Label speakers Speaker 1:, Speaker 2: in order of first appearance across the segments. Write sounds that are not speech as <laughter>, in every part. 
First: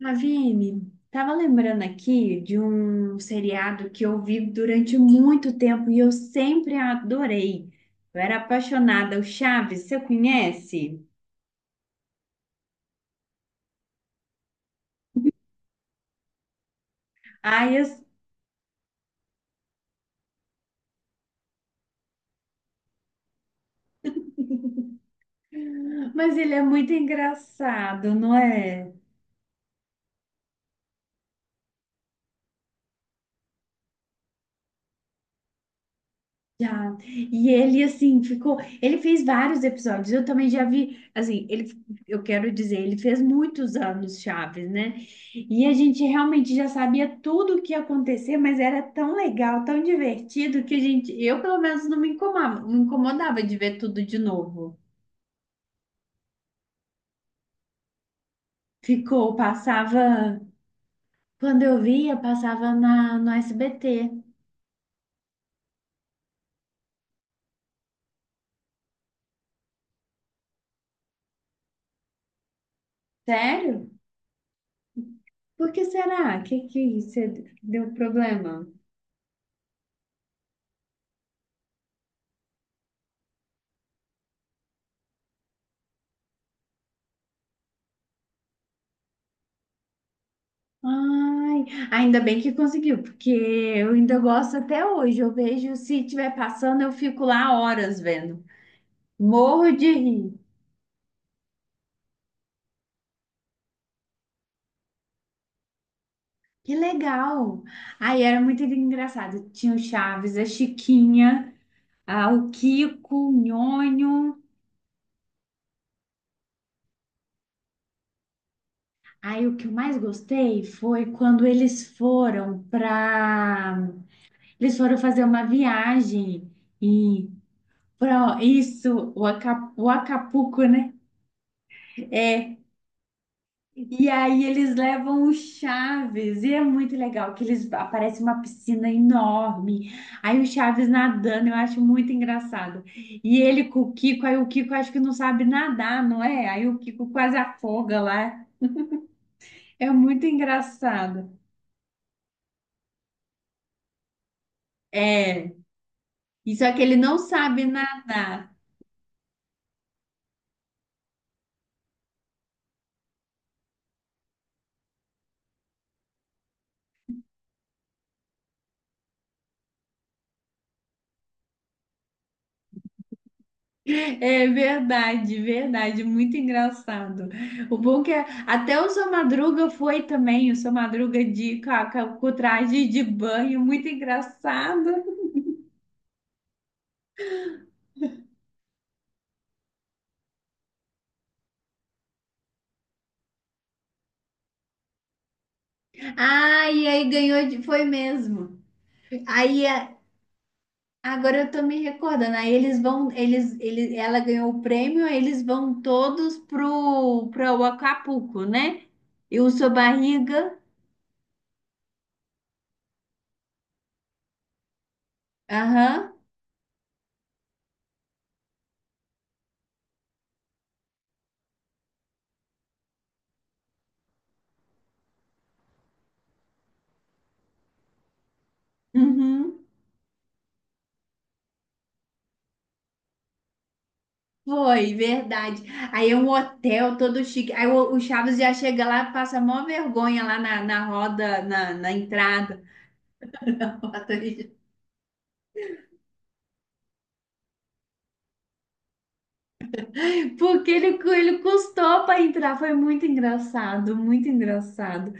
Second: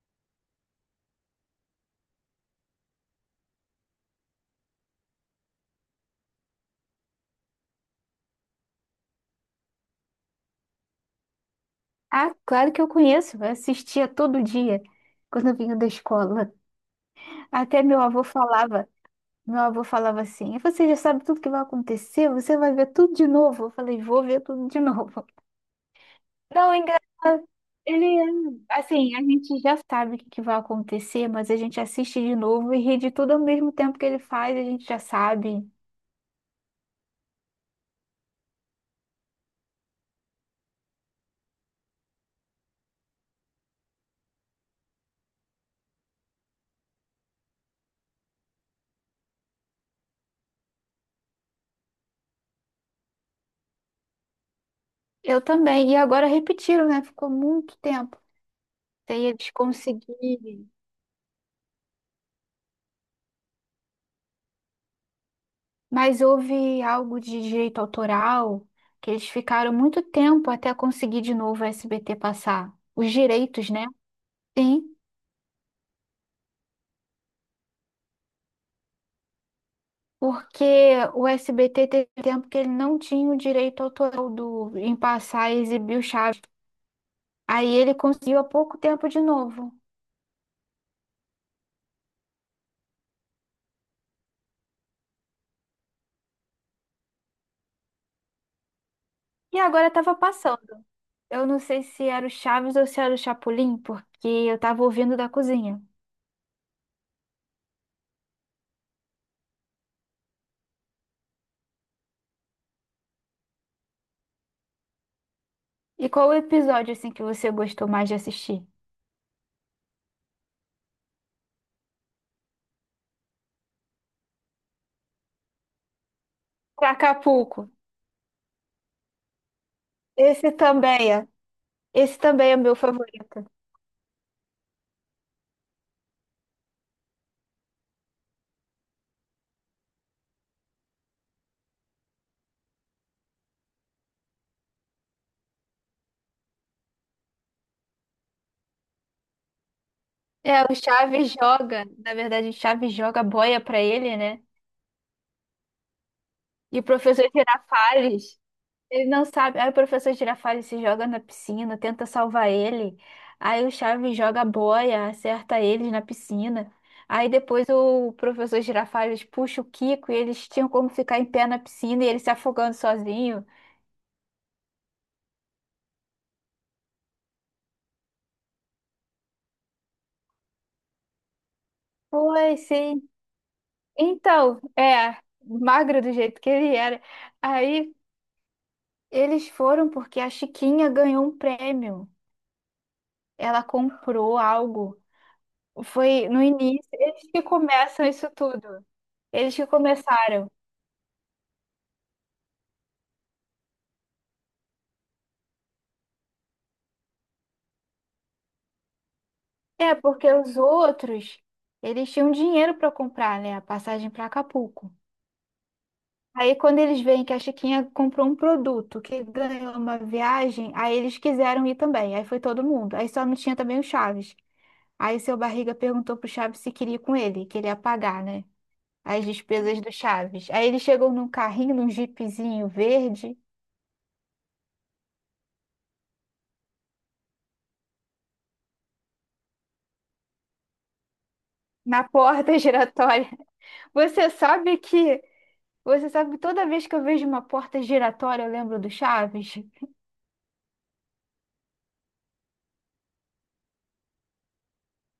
Speaker 1: Ravine, tava lembrando aqui de um seriado que eu vi durante muito tempo e eu sempre adorei. Eu era apaixonada, o Chaves, você conhece?
Speaker 2: Ah, claro que eu conheço. Eu assistia todo dia quando eu vinha da escola.
Speaker 1: Ai,
Speaker 2: Até
Speaker 1: eu-
Speaker 2: meu avô falava assim: "Você já sabe tudo que vai acontecer, você vai ver tudo de novo". Eu falei: "Vou ver tudo de novo". <laughs>
Speaker 1: mas ele é
Speaker 2: Não, é
Speaker 1: muito
Speaker 2: engraçado. Ele,
Speaker 1: engraçado, não
Speaker 2: é-
Speaker 1: é?
Speaker 2: assim, a gente já sabe o que que vai acontecer, mas a gente assiste de novo e ri de tudo ao mesmo tempo que ele faz, a gente já sabe.
Speaker 1: Já. E ele, assim, ficou. Ele fez vários episódios. Eu também já vi. Assim, ele, eu quero dizer, ele fez muitos anos Chaves, né? E a gente realmente já sabia tudo o que ia acontecer, mas era tão legal, tão divertido, que a gente. Eu, pelo menos, não me incomodava, não me incomodava de ver tudo de novo.
Speaker 2: Eu também. E agora repetiram, né? Ficou muito tempo sem
Speaker 1: Ficou,
Speaker 2: eles
Speaker 1: passava.
Speaker 2: conseguirem.
Speaker 1: Quando eu via, passava no SBT.
Speaker 2: Mas houve algo de direito autoral que eles ficaram muito tempo até conseguir de novo o SBT passar. Os direitos, né?
Speaker 1: Sério?
Speaker 2: Sim,
Speaker 1: Por que será? Que você deu problema?
Speaker 2: porque o SBT teve tempo que ele não tinha o direito autoral do, em passar e exibir o Chaves. Aí ele conseguiu há pouco tempo de novo.
Speaker 1: Ai, ainda bem que conseguiu, porque eu ainda gosto até hoje. Eu vejo se estiver passando, eu fico lá horas vendo.
Speaker 2: E
Speaker 1: Morro de
Speaker 2: agora estava
Speaker 1: rir.
Speaker 2: passando. Eu não sei se era o Chaves ou se era o Chapolin, porque eu estava ouvindo da cozinha.
Speaker 1: Que legal! Aí era muito engraçado. Tinha o Chaves, a Chiquinha, o Kiko, o Nhonho.
Speaker 2: E qual o episódio assim que você gostou mais de assistir?
Speaker 1: Aí o que eu mais gostei foi quando eles foram fazer uma viagem
Speaker 2: Pra
Speaker 1: e
Speaker 2: Acapulco.
Speaker 1: pra, isso, o
Speaker 2: Esse
Speaker 1: Acapulco, né?
Speaker 2: também. É. Esse também
Speaker 1: É,
Speaker 2: é meu favorito.
Speaker 1: e aí eles levam o Chaves, e é muito legal que eles aparece uma piscina enorme. Aí o Chaves nadando, eu acho muito engraçado. E ele com o Kiko, aí o Kiko acho que não sabe nadar, não é? Aí o Kiko quase afoga lá. É muito
Speaker 2: É, o Chaves
Speaker 1: engraçado.
Speaker 2: joga, na verdade, o Chaves joga a boia pra ele, né?
Speaker 1: É, e só
Speaker 2: E
Speaker 1: que
Speaker 2: o
Speaker 1: ele não
Speaker 2: professor
Speaker 1: sabe
Speaker 2: Girafales,
Speaker 1: nadar.
Speaker 2: ele não sabe. Aí o professor Girafales se joga na piscina, tenta salvar ele. Aí o Chaves joga a boia, acerta eles na piscina. Aí depois o professor Girafales puxa o Kiko e eles tinham como ficar em pé na piscina e ele se afogando sozinho.
Speaker 1: É verdade, verdade, muito engraçado. O bom que até o seu Madruga foi também, o seu Madruga de com, a- com a- com o
Speaker 2: Foi,
Speaker 1: traje de
Speaker 2: sim.
Speaker 1: banho, muito
Speaker 2: Então,
Speaker 1: engraçado.
Speaker 2: é, magro do jeito que ele era. Aí. Eles foram porque a Chiquinha ganhou um prêmio. Ela comprou algo. Foi no
Speaker 1: Ah, e
Speaker 2: início.
Speaker 1: aí
Speaker 2: Eles que
Speaker 1: ganhou, foi
Speaker 2: começam isso
Speaker 1: mesmo.
Speaker 2: tudo. Eles
Speaker 1: Aí
Speaker 2: que
Speaker 1: é,
Speaker 2: começaram.
Speaker 1: agora eu tô me recordando, aí eles vão, ela ganhou o prêmio, aí eles vão todos pro Acapulco, né? E o seu
Speaker 2: É, porque
Speaker 1: Barriga,
Speaker 2: os outros, eles tinham dinheiro para comprar, né? A passagem para Acapulco.
Speaker 1: aham,
Speaker 2: Aí, quando eles veem que a Chiquinha comprou um produto que ganhou uma viagem, aí eles quiseram ir também. Aí foi todo mundo. Aí só não tinha também o Chaves. Aí seu Barriga perguntou pro Chaves se queria ir com ele, que ele ia pagar, né? As
Speaker 1: uhum.
Speaker 2: despesas do Chaves. Aí eles chegam num carrinho, num jipezinho verde,
Speaker 1: Foi, verdade. Aí é um hotel todo chique. Aí o Chaves já chega lá, passa mó vergonha lá na roda, na
Speaker 2: na porta <laughs>
Speaker 1: entrada.
Speaker 2: giratória. Você
Speaker 1: <laughs>
Speaker 2: sabe que você sabe que toda vez que eu vejo uma porta giratória, eu lembro do Chaves.
Speaker 1: Porque ele, ele custou para entrar. Foi muito engraçado, muito engraçado.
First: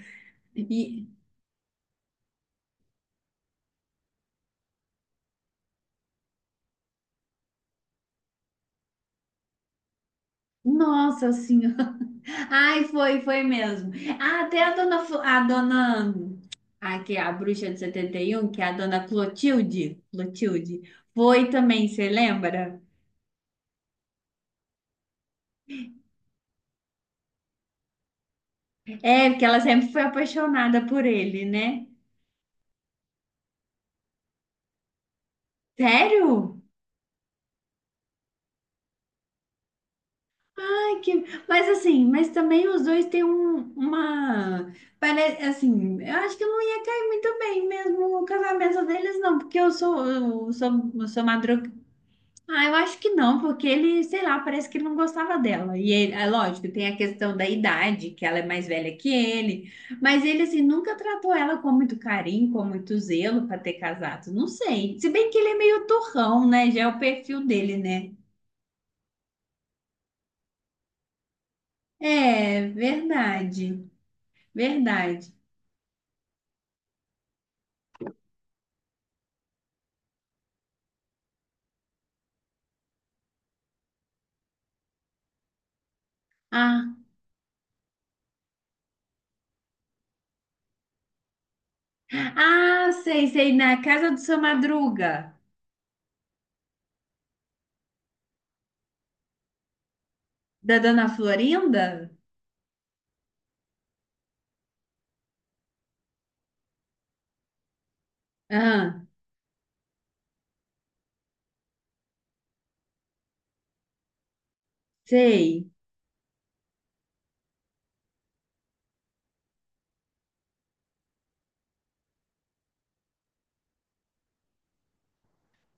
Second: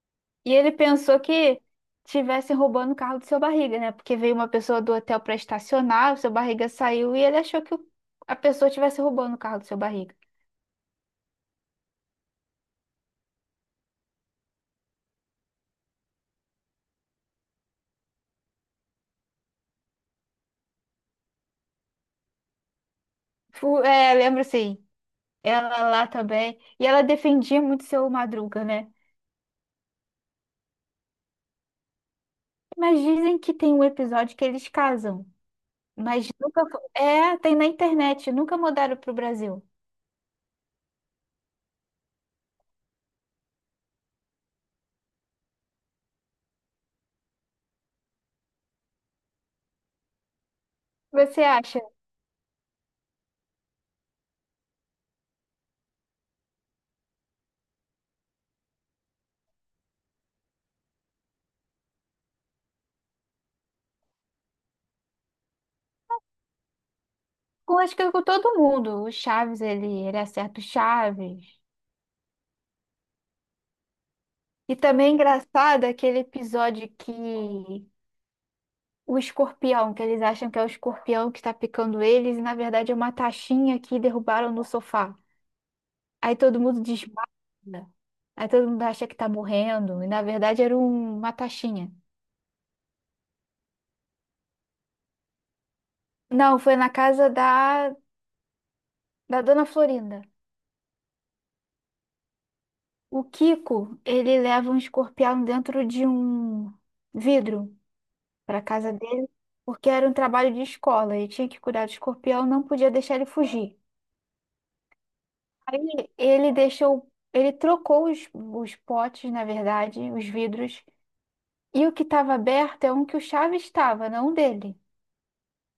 Speaker 2: E ele
Speaker 1: E,
Speaker 2: pensou que tivessem roubando o carro do seu Barriga, né? Porque veio uma pessoa do hotel para estacionar, o seu Barriga saiu e ele achou que a pessoa tivesse roubando o carro do seu Barriga.
Speaker 1: Nossa senhora. Ai, foi mesmo. Ah, até a dona, a dona, que é a bruxa de 71 que é a dona Clotilde, foi também, você lembra?
Speaker 2: É, lembro sim. Ela lá também. E ela defendia muito seu Madruga, né?
Speaker 1: É, porque ela sempre foi apaixonada por ele, né?
Speaker 2: Mas dizem que tem um episódio que eles casam. Mas nunca.
Speaker 1: Sério?
Speaker 2: É, tem na internet, nunca mudaram para o Brasil.
Speaker 1: Ai, que... Mas assim, mas também os dois têm uma... Parece, assim, eu acho que não ia cair muito bem mesmo o casamento deles, não. Porque eu sou
Speaker 2: Você
Speaker 1: madruga.
Speaker 2: acha?
Speaker 1: Ah, eu acho que não, porque ele, sei lá, parece que ele não gostava dela. E ele, é lógico, tem a questão da idade, que ela é mais velha que ele. Mas ele, assim, nunca tratou ela com muito carinho, com muito zelo para ter casado. Não sei. Se bem que ele é meio turrão, né? Já é o perfil dele,
Speaker 2: Com, acho
Speaker 1: né?
Speaker 2: que com todo mundo. O Chaves, ele acerta o Chaves.
Speaker 1: É verdade,
Speaker 2: E também é
Speaker 1: verdade.
Speaker 2: engraçado aquele episódio que o escorpião, que eles acham que é o escorpião que está picando eles, e na verdade é uma taxinha que derrubaram no sofá. Aí todo mundo
Speaker 1: Ah,
Speaker 2: desmaia. Aí todo mundo acha que tá morrendo, e na verdade era uma taxinha.
Speaker 1: ah, sei, sei, na casa do seu Madruga,
Speaker 2: Não, foi na casa da, da Dona Florinda.
Speaker 1: da Dona Florinda?
Speaker 2: O Kiko, ele leva um escorpião dentro de um vidro para casa
Speaker 1: Ah,
Speaker 2: dele, porque era um trabalho de escola, ele tinha que cuidar do escorpião, não podia deixar ele fugir.
Speaker 1: sei,
Speaker 2: Aí ele deixou, ele trocou os potes, na verdade, os vidros, e o que estava aberto é um que o Chaves estava, não o dele.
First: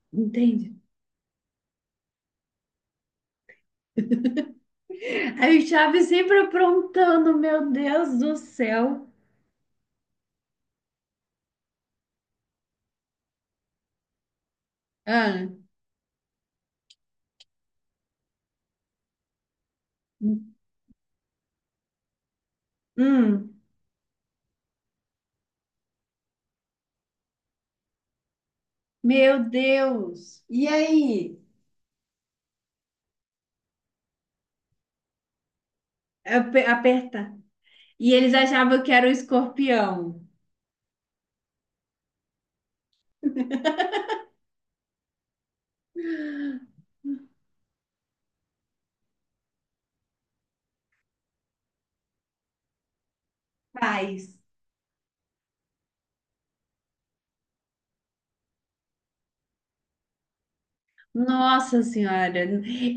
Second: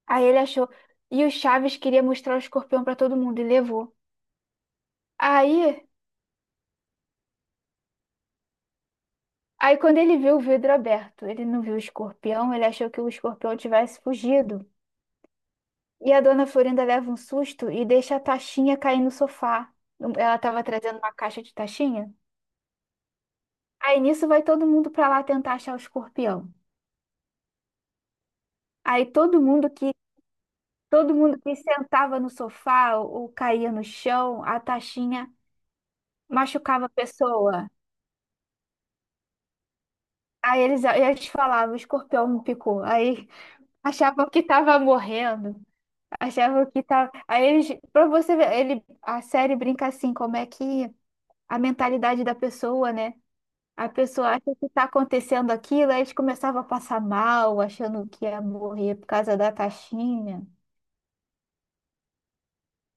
Speaker 2: Aí ele achou,
Speaker 1: entendi.
Speaker 2: e o Chaves queria mostrar o escorpião para todo mundo e levou.
Speaker 1: Aí o
Speaker 2: Aí,
Speaker 1: Chaves sempre aprontando, meu Deus do céu.
Speaker 2: aí, quando ele viu o vidro aberto, ele não viu o escorpião, ele achou que o escorpião tivesse fugido.
Speaker 1: Ah,
Speaker 2: E a Dona Florinda leva um susto e deixa a taxinha cair no sofá. Ela estava trazendo uma caixa de taxinha.
Speaker 1: hum,
Speaker 2: Aí nisso vai todo mundo para lá tentar achar o escorpião. Aí todo
Speaker 1: meu
Speaker 2: mundo que
Speaker 1: Deus. E
Speaker 2: todo
Speaker 1: aí?
Speaker 2: mundo que sentava no sofá ou caía no chão, a taxinha machucava a
Speaker 1: Aperta.
Speaker 2: pessoa.
Speaker 1: E eles achavam que era o escorpião.
Speaker 2: Aí eles falavam, o escorpião me picou. Aí achavam que estava morrendo. Achavam que tava. Aí eles, para você ver, ele, a série brinca assim, como é que a mentalidade da pessoa, né? A pessoa
Speaker 1: Paz.
Speaker 2: acha que está acontecendo aquilo, aí a gente começava a passar mal, achando que ia morrer por causa da taxinha.
Speaker 1: Nossa Senhora,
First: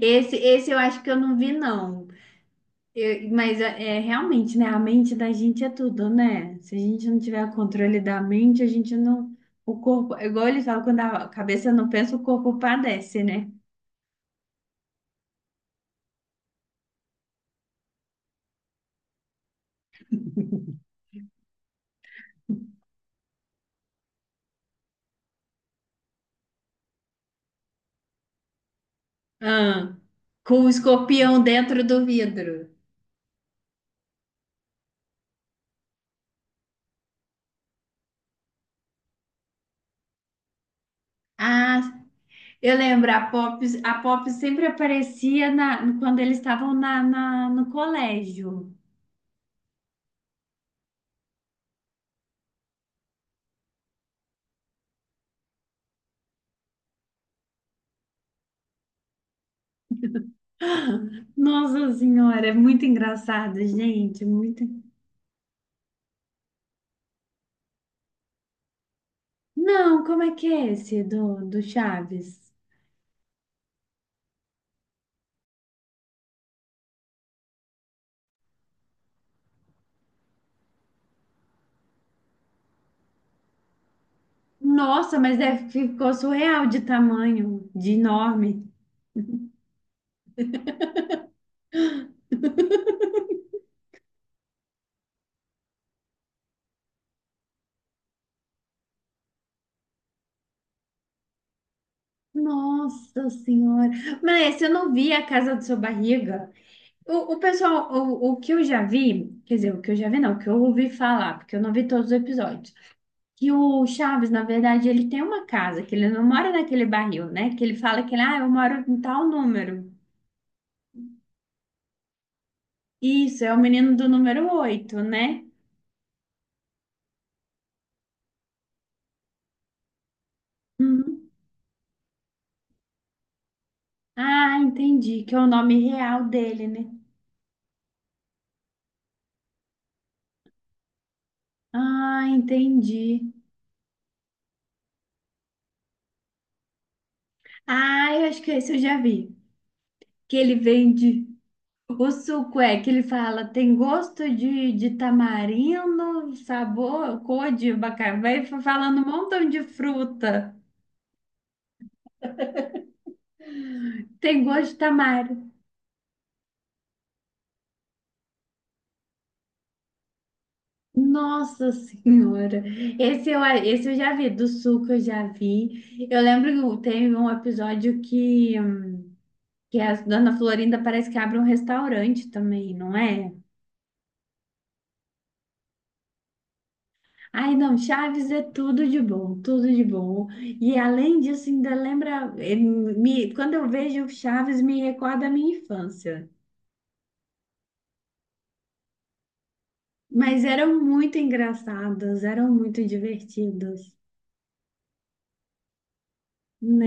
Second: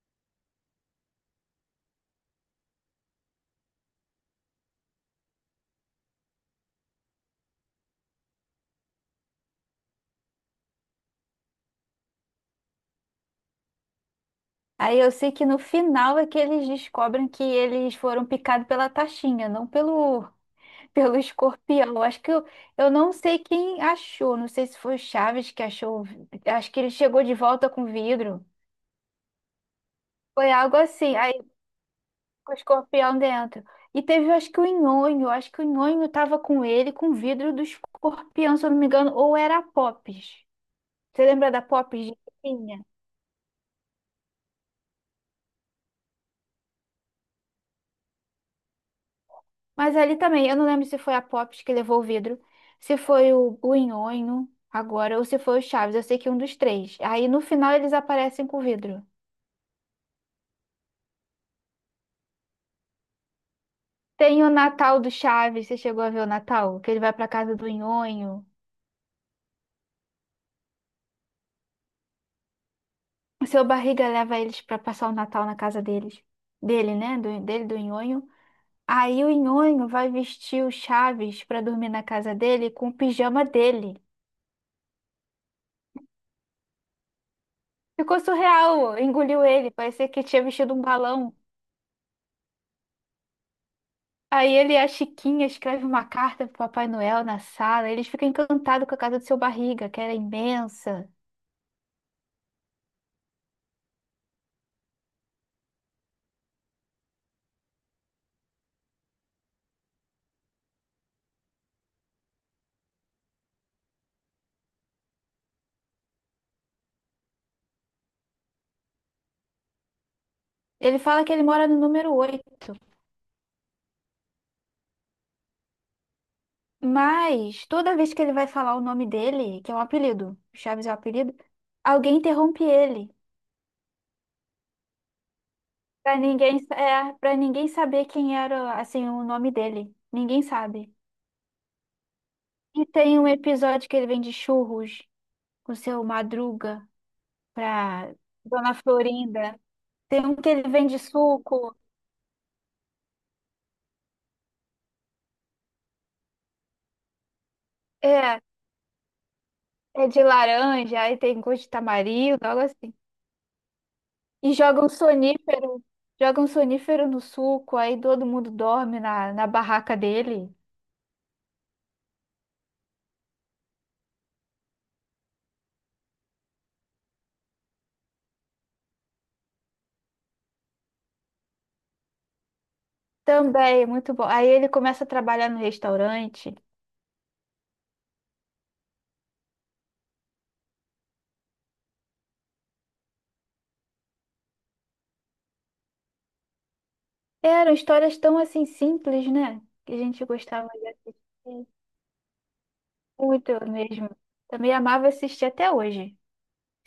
Speaker 1: esse eu acho que eu não vi, não. Mas é realmente, né? A mente da gente é tudo, né? Se a gente não tiver controle da mente, a gente não. O corpo, é igual eles falam, quando a cabeça não pensa, o corpo padece, né?
Speaker 2: Aí eu sei que no final é que eles descobrem que eles foram picados pela taxinha, não pelo, <laughs> pelo escorpião. Acho que eu não sei quem achou, não sei se foi o Chaves que achou, o acho que ele chegou de volta com vidro.
Speaker 1: Ah,
Speaker 2: Foi
Speaker 1: com o
Speaker 2: algo assim, aí
Speaker 1: escorpião dentro do
Speaker 2: com o
Speaker 1: vidro.
Speaker 2: escorpião dentro. E teve, acho que o Nhonho, acho que o Nhonho tava com ele, com o vidro do escorpião, se eu não me engano, ou era a Popes. Você lembra da
Speaker 1: Ah,
Speaker 2: Pops de
Speaker 1: eu
Speaker 2: Tinha?
Speaker 1: lembro, a Pop sempre aparecia na, quando eles estavam no colégio.
Speaker 2: Mas ali também, eu não lembro se foi a Pops que levou o vidro, se foi o Nhonho agora, ou se foi o Chaves. Eu sei que é um dos três. Aí no final eles aparecem com o vidro.
Speaker 1: Nossa Senhora, é muito engraçado, gente.
Speaker 2: Tem o
Speaker 1: Muito.
Speaker 2: Natal do Chaves, você chegou a ver o Natal? Que ele vai pra casa do Nhonho.
Speaker 1: Não, como é que é esse do Chaves?
Speaker 2: O seu Barriga leva eles pra passar o Natal na casa deles. Dele, né? Do, dele, do Nhonho. Aí o Nhonho vai vestir o Chaves pra dormir na casa dele com o pijama dele.
Speaker 1: Nossa, mas deve ficou surreal de tamanho, de
Speaker 2: Ficou
Speaker 1: enorme.
Speaker 2: surreal, engoliu ele, parecia que tinha vestido um balão. Aí ele e a Chiquinha escreve uma carta pro Papai Noel na sala. Eles ficam encantados com a casa do seu Barriga, que era imensa.
Speaker 1: Nossa Senhora. Mas eu não vi a casa do seu barriga. O pessoal, o que eu já vi, quer dizer, o que eu já vi não, o que eu ouvi falar, porque eu não vi todos os episódios, que o Chaves, na verdade, ele tem uma casa, que ele não mora naquele barril, né? Que ele fala que ele, ah, eu moro em tal número.
Speaker 2: Ele fala que ele mora no número 8.
Speaker 1: Isso, é o menino do número 8, né?
Speaker 2: Mas toda vez que ele vai falar o nome dele, que é um apelido, Chaves é um
Speaker 1: Uhum.
Speaker 2: apelido, alguém interrompe ele.
Speaker 1: Ah, entendi, que é o nome
Speaker 2: Pra
Speaker 1: real
Speaker 2: ninguém,
Speaker 1: dele, né?
Speaker 2: é, para ninguém saber quem era, assim, o nome dele. Ninguém sabe.
Speaker 1: Ah,
Speaker 2: E tem
Speaker 1: entendi.
Speaker 2: um episódio que ele vende churros com seu Madruga pra
Speaker 1: Ah, eu acho que esse
Speaker 2: Dona
Speaker 1: eu já vi.
Speaker 2: Florinda. Tem um
Speaker 1: Que
Speaker 2: que
Speaker 1: ele
Speaker 2: ele vende
Speaker 1: vende.
Speaker 2: suco.
Speaker 1: O suco é que ele fala, tem gosto de tamarindo, sabor, cor de abacaxi.
Speaker 2: É,
Speaker 1: Vai falando um montão de
Speaker 2: É de
Speaker 1: fruta.
Speaker 2: laranja, aí tem gosto de tamarindo, algo assim.
Speaker 1: Tem
Speaker 2: E
Speaker 1: gosto de tamarindo.
Speaker 2: joga um sonífero no suco, aí todo mundo dorme na, na barraca dele.
Speaker 1: Nossa Senhora! Esse eu já vi, do suco eu já vi. Eu lembro que tem um episódio que a Dona Florinda parece que abre um restaurante também, não é?
Speaker 2: Também, muito bom. Aí ele começa a trabalhar no restaurante.
Speaker 1: Ai, não, Chaves é tudo de bom, tudo de bom. E além disso, ainda lembra, quando eu vejo Chaves, me recorda a minha infância.
Speaker 2: Eram histórias tão assim simples, né? Que a gente
Speaker 1: Mas
Speaker 2: gostava
Speaker 1: eram
Speaker 2: de
Speaker 1: muito
Speaker 2: assistir.
Speaker 1: engraçados, eram muito
Speaker 2: Muito
Speaker 1: divertidos,
Speaker 2: mesmo. Também amava assistir até hoje.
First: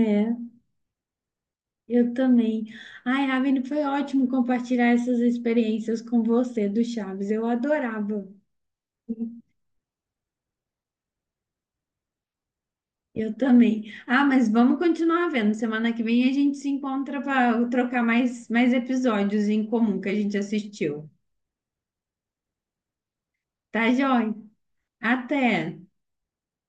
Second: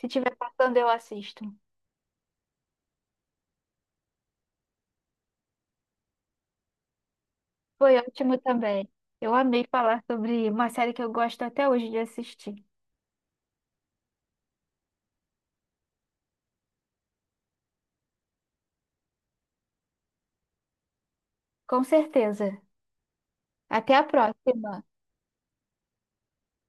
Speaker 2: Se tiver passando, eu assisto.
Speaker 1: Eu também. Ai, Ravine, foi ótimo compartilhar essas experiências com você do Chaves. Eu
Speaker 2: Foi
Speaker 1: adorava.
Speaker 2: ótimo também. Eu amei falar sobre uma série que eu gosto até hoje de assistir.
Speaker 1: Eu também. Ah, mas vamos continuar vendo. Semana que vem a gente se encontra para trocar mais episódios em comum que a gente assistiu.
Speaker 2: Com certeza.
Speaker 1: Tá,
Speaker 2: Até a
Speaker 1: joia?
Speaker 2: próxima.
Speaker 1: Até.